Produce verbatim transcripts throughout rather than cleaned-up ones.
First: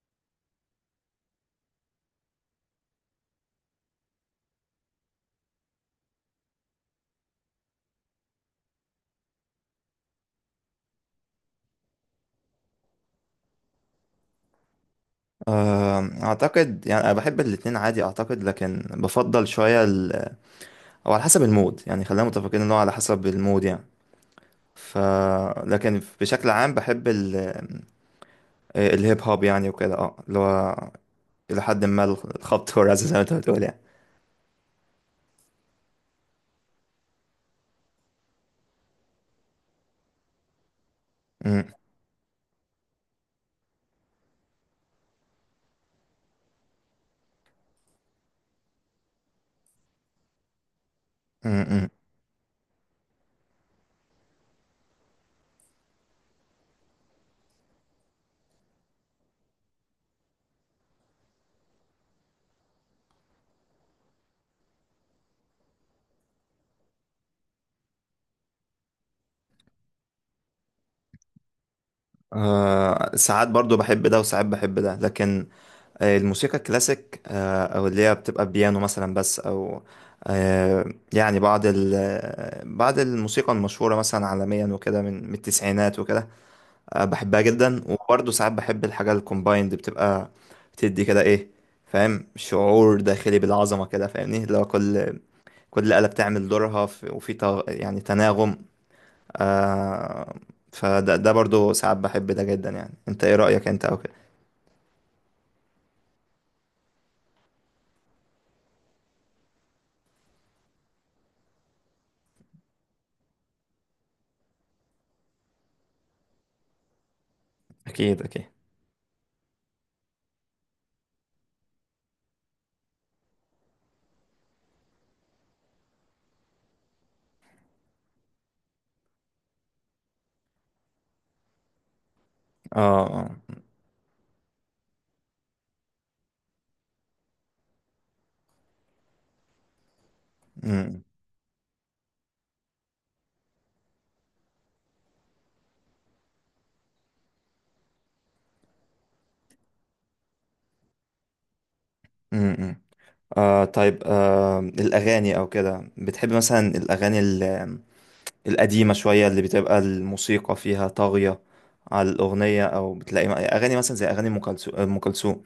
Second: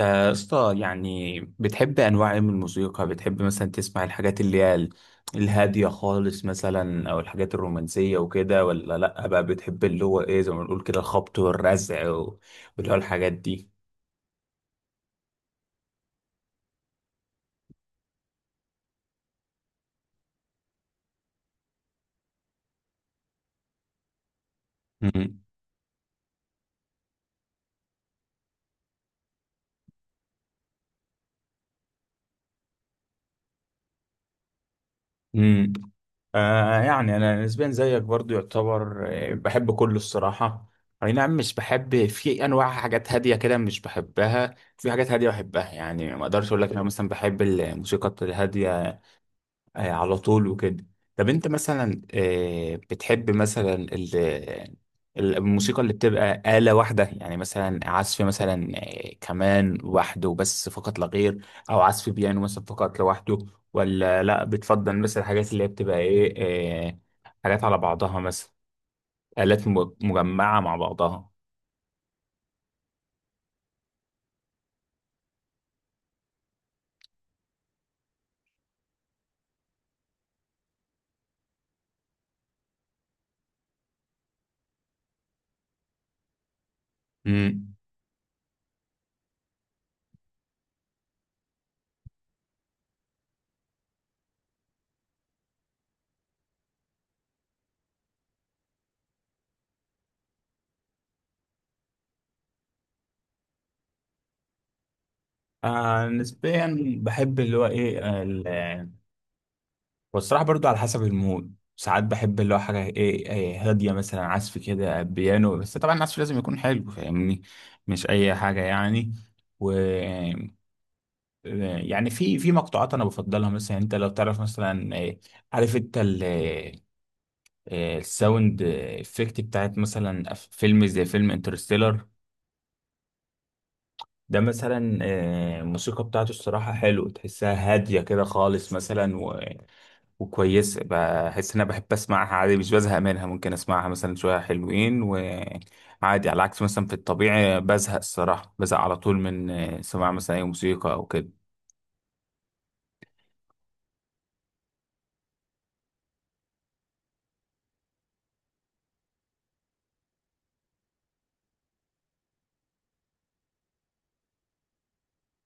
آه، يا اسطى، يعني بتحب انواع ايه من الموسيقى؟ بتحب مثلا تسمع الحاجات اللي هي ال- الهاديه خالص مثلا او الحاجات الرومانسيه وكده، ولا لا بقى بتحب اللي هو ايه زي ما بنقول كده الخبط والرزع و- واللي هو الحاجات دي؟ أم، اعتقد يعني انا بحب الاتنين عادي، اعتقد، لكن بفضل شويه ال... او على حسب المود، يعني خلينا متفقين ان هو على حسب المود يعني. ف مم. لكن بشكل عام بحب ال... آه، الهيب هوب يعني وكده، اه اللي هو الى حد ما الخبط والرزع زي ما انت بتقول يعني. مم. آه يعني انا نسبيا زيك برضو، يعتبر آه، بحب كله الصراحه. اي نعم، مش م- بحب في انواع حاجات هاديه كده، مش بحبها. في حاجات هاديه بحبها، يعني ما اقدرش اقول لك انا مثلا بحب الموسيقى الهاديه آه، على طول وكده. طب انت م- م. مثلا، آه، بتحب مثلا ال- ال- الموسيقى اللي بتبقى آلة واحدة؟ يعني مثلا عزف مثلا آه، كمان وحده بس فقط لا غير، او عزف بيانو مثلا فقط لوحده، ولا لا بتفضل مثلا الحاجات اللي هي بتبقى ايه، آه، حاجات على بعضها مثلا، آلات م- مجمعة مع بعضها؟ أه، ساعات برضو بحب ده وساعات بحب ده، لكن آه، الموسيقى الكلاسيك، آه، او اللي هي بتبقى بيانو مثلا بس، او آه، يعني بعض ال- بعض الموسيقى المشهورة مثلا عالميا وكده، من من التسعينات وكده، آه، بحبها امم. جدا. وبرضه ساعات بحب الحاجة الكومبايند، بتبقى بتدي كده ايه؟ فاهم؟ شعور داخلي بالعظمة كده، فاهمني؟ لو كل كل آلة بتعمل دورها في- وفي تغ- يعني تناغم. آه، فده ده برضه ساعات بحب ده جدا يعني. انت ايه رأيك انت او كده؟ آه نسبيا بحب اللي هو ايه، والصراحة برضو على حسب المود. ساعات بحب اللي هو حاجة ايه إيه هادية، مثلا عزف كده بيانو بس. طبعا العزف لازم يكون حلو، فاهمني، مش اكيد أي اكيد. حاجة يعني. و يعني في في مقطوعات أنا بفضلها. مثلا أنت لو تعرف مثلا إيه، عارف أنت ال إيه، الساوند افكت بتاعت مثلا أف- فيلم زي فيلم انترستيلر اه، ده؟ مثلا إيه، الموسيقى بتاعته الصراحة حلو، تحسها هادية كده خالص مثلا، وكويس. اه، بحس ان انا بحب اسمعها عادي، مش بزهق منها. ممكن اسمعها مثلا شويه حلوين وعادي، على عكس مثلا في الطبيعي بزهق الصراحه، بزهق على طول من سماع مثلا اي موسيقى او كده. امم، آه، طيب. آه الأغاني أو كده، بتحب مثلا الأغاني ال- القديمة شوية، اللي بتبقى الموسيقى فيها طاغية على الأغنية، أو بتلاقي م- أغاني مثلا زي أغاني أم كلثو- أم كلثوم،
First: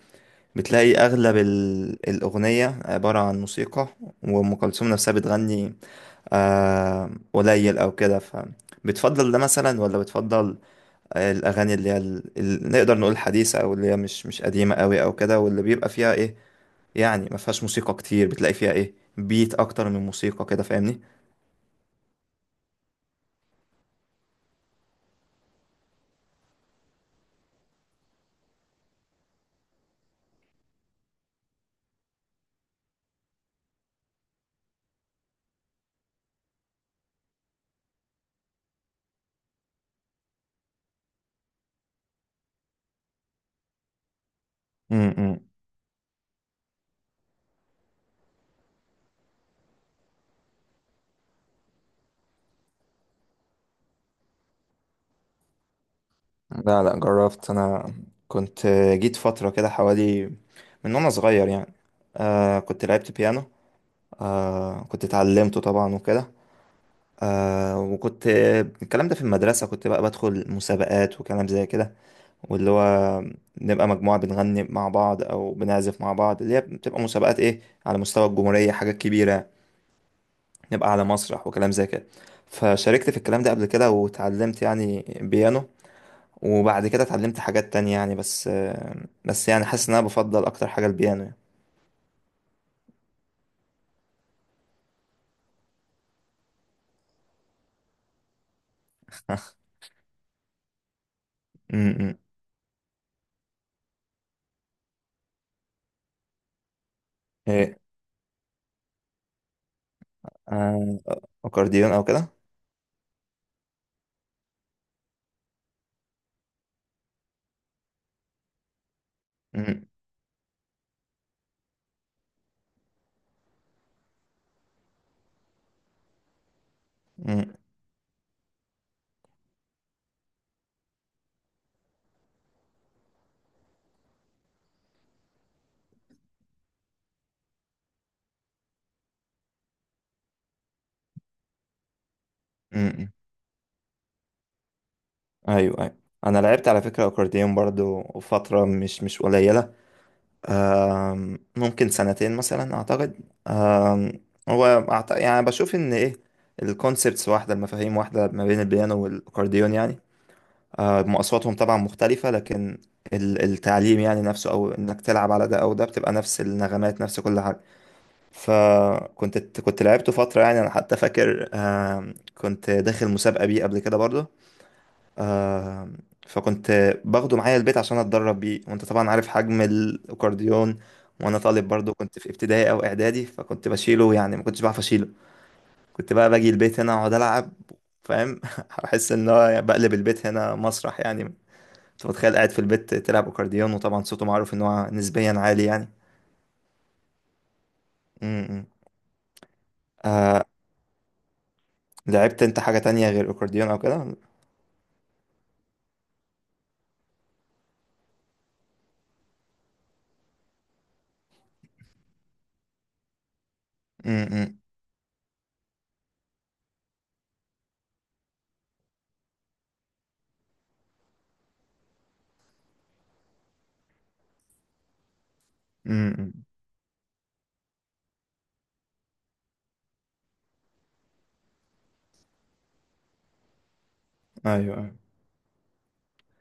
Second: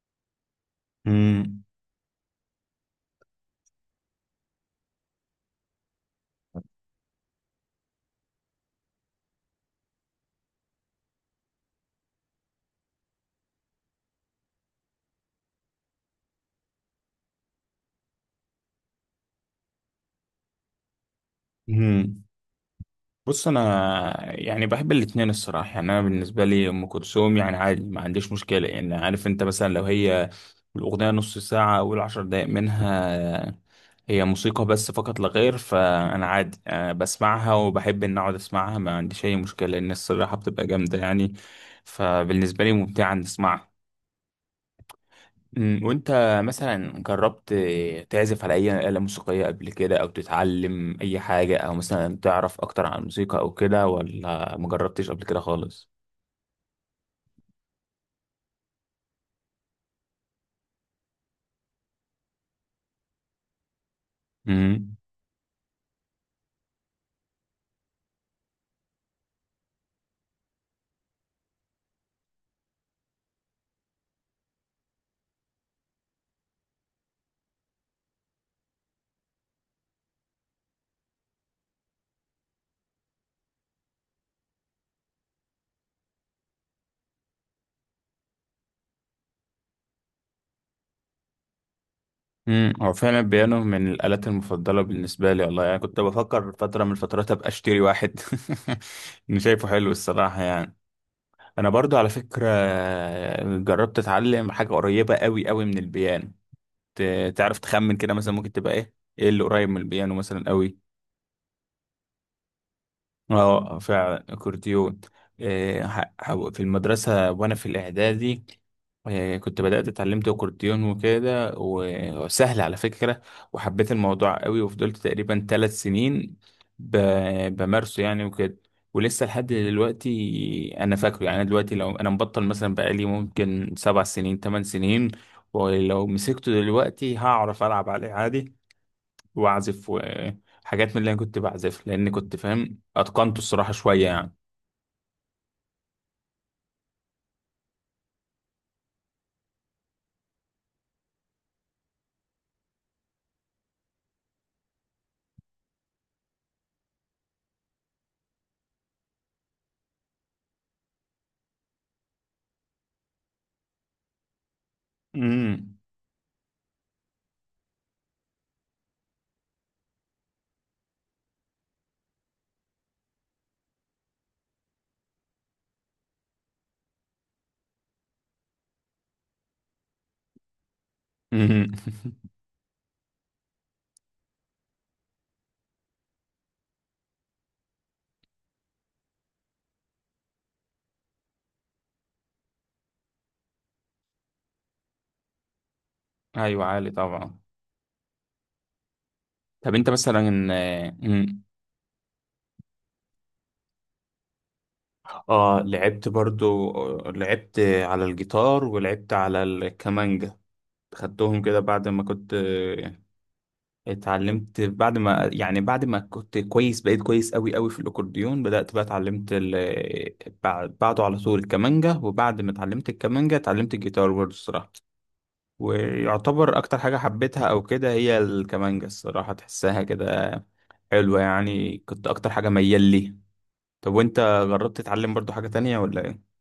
بتلاقي أغلب مم. ال- الأغنية عبارة عن موسيقى وأم كلثوم نفسها بتغني آه قليل أو كده؟ فبتفضل ده مثلا ولا بتفضل الاغاني اللي هي ال- ال- نقدر نقول حديثه، او اللي هي مش مش قديمه قوي او كده، واللي بيبقى فيها ايه يعني ما فيهاش موسيقى كتير، بتلاقي فيها ايه بيت اكتر من موسيقى كده، فاهمني؟ مم. بص، انا يعني بحب الاتنين الصراحه. يعني انا بالنسبه لي ام كلثوم يعني عادي، ما عنديش مشكله. يعني عارف انت مثلا، لو هي الاغنيه نص ساعه، اول عشر دقائق منها هي موسيقى بس فقط لا غير، فانا عادي أه بسمعها، وبحب ان اقعد اسمعها، ما عنديش اي مشكله، لان الصراحه بتبقى جامده يعني، فبالنسبه لي ممتعه ان اسمعها. امم، أمم، وانت مثلا جربت تعزف على اي آلة موسيقية قبل كده، او تتعلم اي حاجة، او مثلا تعرف اكتر عن الموسيقى او كده، ولا ما جربتش قبل كده خالص؟ لا لا، جربت انا. كنت جيت فتره كده حوالي، من وانا صغير يعني. آه كنت لعبت بيانو، آه امم. كنت اتعلمته طبعا وكده. آه وكنت الكلام ده في المدرسه، كنت بقى بدخل مسابقات وكلام زي كده، واللي هو نبقى مجموعة بنغني مع بعض أو بنعزف مع بعض، اللي هي بتبقى مسابقات إيه على مستوى الجمهورية، حاجات كبيرة، نبقى على مسرح وكلام زي كده. فشاركت في الكلام ده قبل كده، وتعلمت يعني بيانو، وبعد كده اتعلمت حاجات تانية يعني. بس بس يعني حاسس إن أنا بفضل أكتر حاجة البيانو يعني. امم، هو فعلا البيانو من الآلات المفضلة بالنسبة لي والله. يعني كنت بفكر فترة من الفترات ابقى اشتري واحد اني شايفه حلو الصراحة يعني. انا م- برضو على م. فكرة جربت اتعلم حاجة قريبة قوي قوي من البيانو. ت- تعرف إيه تخمن كده مثلا ممكن تبقى ايه؟ ايه اللي قريب من البيانو مثلا قوي؟ آه، أكورديون أو كده. اه فعلا اكورديون. إيه، ح- ح- في المدرسة وانا في الاعدادي، إيه، كنت م- بدأت اتعلمت اكورديون وكده، و- وسهل على فكرة. وحبيت الموضوع قوي، وفضلت تقريبا ثلاث سنين م- ب- بمارسه يعني وكده. ولسه لحد دلوقتي انا فاكره. يعني أنا دلوقتي لو انا مبطل مثلا بقالي ممكن سبع سنين ثمان سنين، ولو مسكته دلوقتي هعرف العب عليه عادي واعزف وحاجات من اللي انا كنت بعزف، لان كنت فاهم م- م. اتقنته الصراحه شويه يعني. أيوه أيوه. أنا لعبت على فكرة أكورديون برضو فترة مش مش قليلة. آم، ممكن سنتين مثلا، اعتقد. آم، هو أعت- يعني بشوف ان ايه الكونسبتس واحده، المفاهيم واحده، ما بين البيانو والاكورديون يعني. آه، مقاصاتهم طبعا مختلفه، لكن ال- التعليم يعني نفسه، او انك تلعب على ده او امم. ده بتبقى نفس النغمات نفس كل حاجه. فكنت كنت لعبته فتره، يعني انا حتى فاكر، آم، كنت داخل مسابقه بيه قبل كده برضه. آه فكنت باخده معايا البيت عشان اتدرب بيه، وانت طبعا عارف حجم الاكورديون، وانا طالب امم. برضو كنت في ابتدائي او اعدادي، فكنت بشيله يعني، ما كنتش بعرف اشيله. كنت بقى باجي البيت هنا اقعد العب، فاهم؟ احس ان هو بقلب البيت هنا مسرح يعني، انت متخيل قاعد في البيت تلعب اكورديون، وطبعا صوته معروف ان هو نسبيا عالي يعني. ايوه عالي طبعا. م- م. طب انت مثلا، آه، مم. لعبت انت حاجة تانية غير اكورديون او كده؟ م- اه لعبت برضو، آه، لعبت على الجيتار ولعبت على الكمانجا. خدتهم كده بعد ما كنت آه، م. اتعلمت، بعد ما يعني بعد ما كنت كويس، بقيت كويس قوي قوي في الاكورديون بدأت بقى اتعلمت ال... بعد- بعده على طول الكمانجا، وبعد ما اتعلمت الكمانجا اتعلمت الجيتار برضو الصراحة. م- م. ويعتبر اكتر حاجة حبيتها او كده هي الكمانجة الصراحة، تحسها كده حلوة يعني، كنت اكتر حاجة ميال لي. طب وانت ايوه جربت أيوة. تتعلم برضو حاجة تانية ولا ايه؟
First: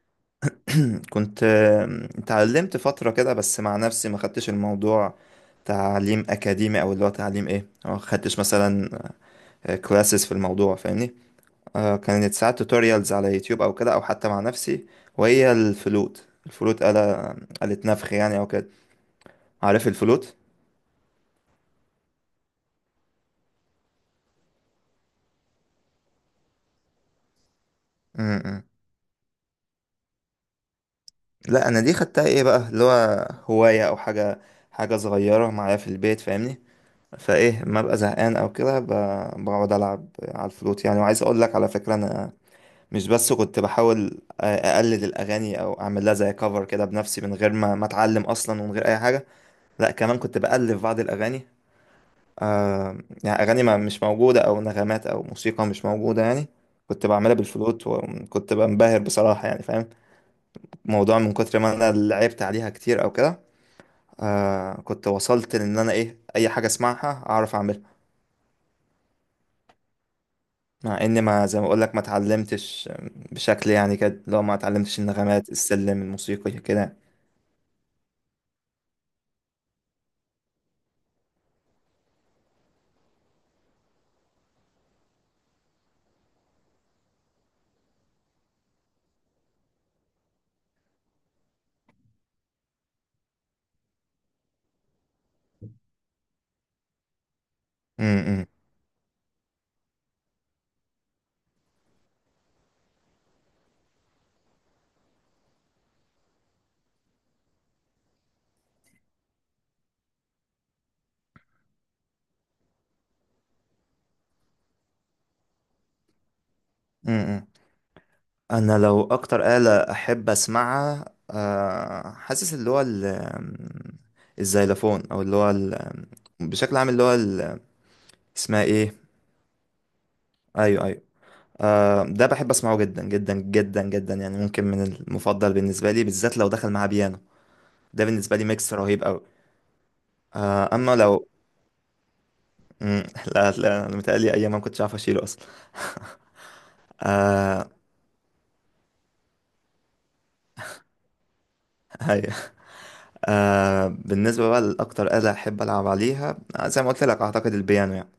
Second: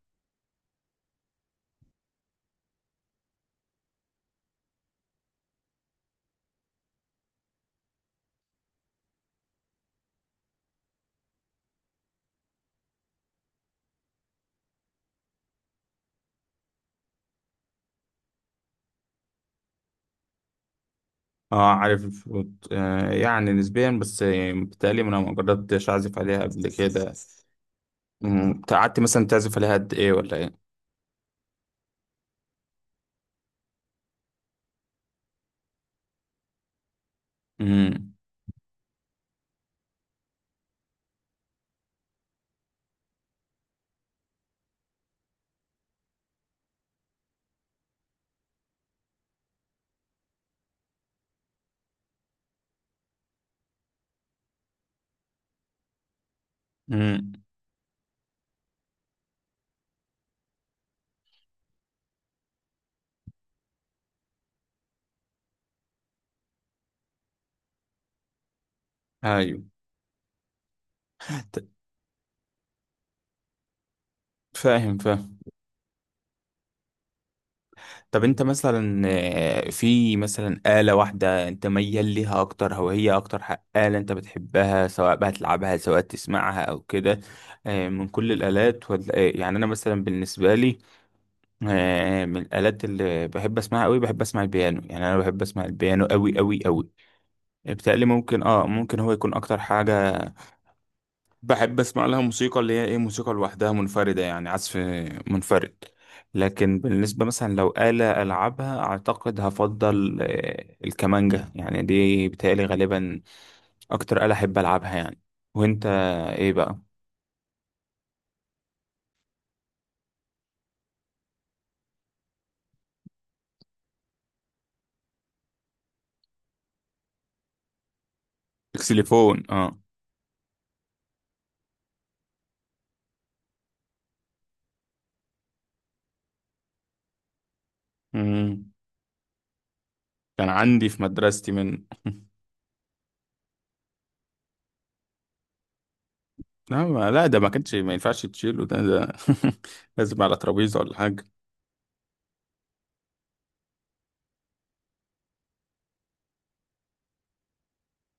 كنت آه، اتعلمت فترة كده بس مع نفسي، ما خدتش الموضوع تعليم أكاديمي أو اللي هو تعليم إيه ما خدتش مثلا كلاسز في الموضوع، فاهمني؟ آه، كانت ساعات توتوريالز على يوتيوب أو كده، أو حتى مع نفسي. وهي الفلوت. الفلوت آلة، آلة نفخ يعني أو كده. عارف الفلوت؟ اه عارف، وت- آه يعني نسبيا بس، آه، بتهيألي انا ما جربتش اعزف عليها قبل كده. أمم، م-م. قعدت مثلا تعزف عليها قد ايه ولا ايه؟ لا، أنا دي خدتها إيه بقى اللي هو هواية أو حاجة، حاجة صغيرة معايا في البيت، فاهمني؟ فايه ما ببقى امم. زهقان او كده ب- بقعد العب على الفلوت يعني. وعايز اقول لك على فكره، انا مش بس كنت بحاول آه، اقلد الاغاني او اعمل لها زي كفر كده بنفسي من غير ما ما اتعلم اصلا ومن غير اي حاجه، لا كمان كنت بالف بعض الاغاني، آه يعني اغاني ما مش موجوده او نغمات او موسيقى مش موجوده يعني، كنت امم. بعملها بالفلوت، وكنت بنبهر بصراحه يعني. فاهم الموضوع؟ من كتر ما انا لعبت عليها كتير او كده، آه كنت وصلت لان انا ايه اي حاجه اسمعها اعرف اعملها، ايوه. مع ان، ما، زي ما ت- اقول لك، ما اتعلمتش بشكل يعني كده، لو ما فاهم اتعلمتش فاهم. النغمات السلم الموسيقي كده. طب انت مثلا، آه، في مثلا آلة واحدة انت ميال ليها اكتر، او هي اكتر ح- آلة انت بتحبها، سواء بقى تلعبها سواء تسمعها او كده، آه، من كل الآلات ولا ايه؟ يعني انا مثلا بالنسبة لي، آه، من الآلات اللي بحب اسمعها قوي بحب اسمع البيانو. يعني انا بحب اسمع البيانو قوي قوي قوي، م- بتقلي ممكن م. اه ممكن هو يكون اكتر حاجة بحب اسمع لها موسيقى اللي هي ايه، موسيقى لوحدها منفردة يعني، عزف منفرد. لكن بالنسبة مثلا لو آلة ألعبها، أعتقد هفضل آه، الكمانجة. يعني دي بتهيألي غالبا أكتر آلة أحب ألعبها يعني. وأنت ايه بقى؟ امم انا لو اكتر آلة احب اسمعها، آه، حاسس اللي هو ال- الزيلافون، او اللي هو ال- بشكل عام اللي هو ال- اسمها ايه؟ اكسليفون اه. ايوه ايوه. آه، ده بحب اسمعه جدا جدا جدا جدا يعني، ممكن من المفضل بالنسبة لي، بالذات لو دخل مع بيانو، ده بالنسبة لي مم. ميكس رهيب قوي. كان آه، عندي اما في لو... مدرستي من مم، لا لا، انا متهيألي ايام ما كنتش عارف اشيله اصلا. لا، ما- لا ده ما كانش ما ينفعش تشيله، ده ده لازم على ترابيزة ولا حاجة. ايوه. آه، بالنسبة بقى لاكتر آلة احب العب عليها، آه، زي ما قلت لك اعتقد البيانو يعني.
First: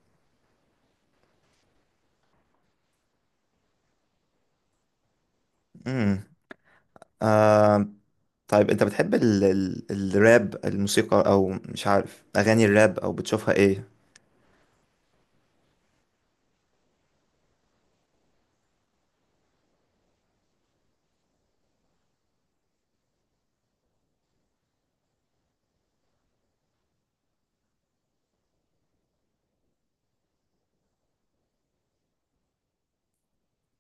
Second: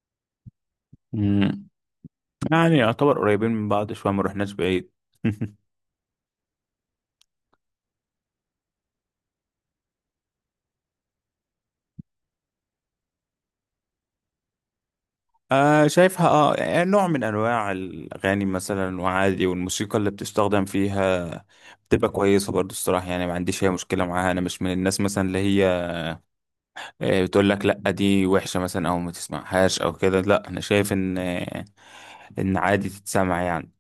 مم. يعني يعتبر قريبين من بعض شوية، ما رحناش بعيد. امم طيب، انت بتحب ال... ال... الراب، الموسيقى، او مش عارف اغاني الراب، او بتشوفها ايه؟ آه شايفها، اه يعني نوع من انواع الاغاني مثلا وعادي، والموسيقى اللي بتستخدم فيها بتبقى كويسه برضو الصراحه. يعني ما عنديش اي مشكله معاها. انا مش من الناس مثلا اللي هي آه، بتقول لك لا دي وحشه مثلا او ما تسمعهاش او كده. لا، انا شايف ان آه، ان عادي تتسمع يعني.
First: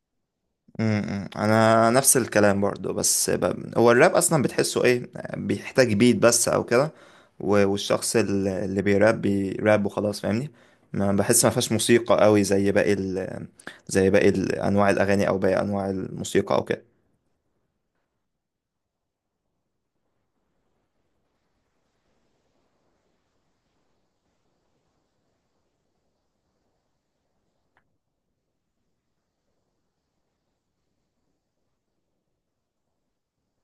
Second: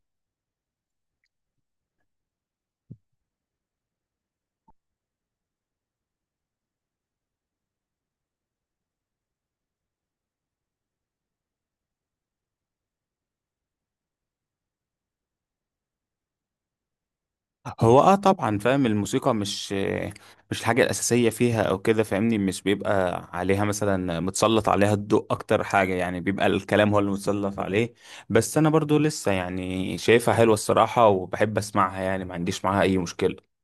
امم انا نفس الكلام برضو، بس ب... هو الراب اصلا بتحسه ايه؟ بيحتاج بيت بس او كده، و... والشخص ال- اللي بيراب بيراب، وخلاص، فاهمني؟ ما بحس، ما فيهاش موسيقى قوي زي باقي ال... زي باقي ال- انواع الاغاني، او باقي انواع الموسيقى او كده. هو اه طبعا فاهم، الموسيقى مش مش الحاجة الأساسية فيها أو كده، فاهمني. مش بيبقى عليها مثلا متسلط عليها الضوء أكتر حاجة، يعني بيبقى الكلام هو اللي متسلط عليه. بس أنا برضو لسه يعني شايفها حلوة الصراحة، وبحب أسمعها، يعني ما عنديش معاها أي مشكلة.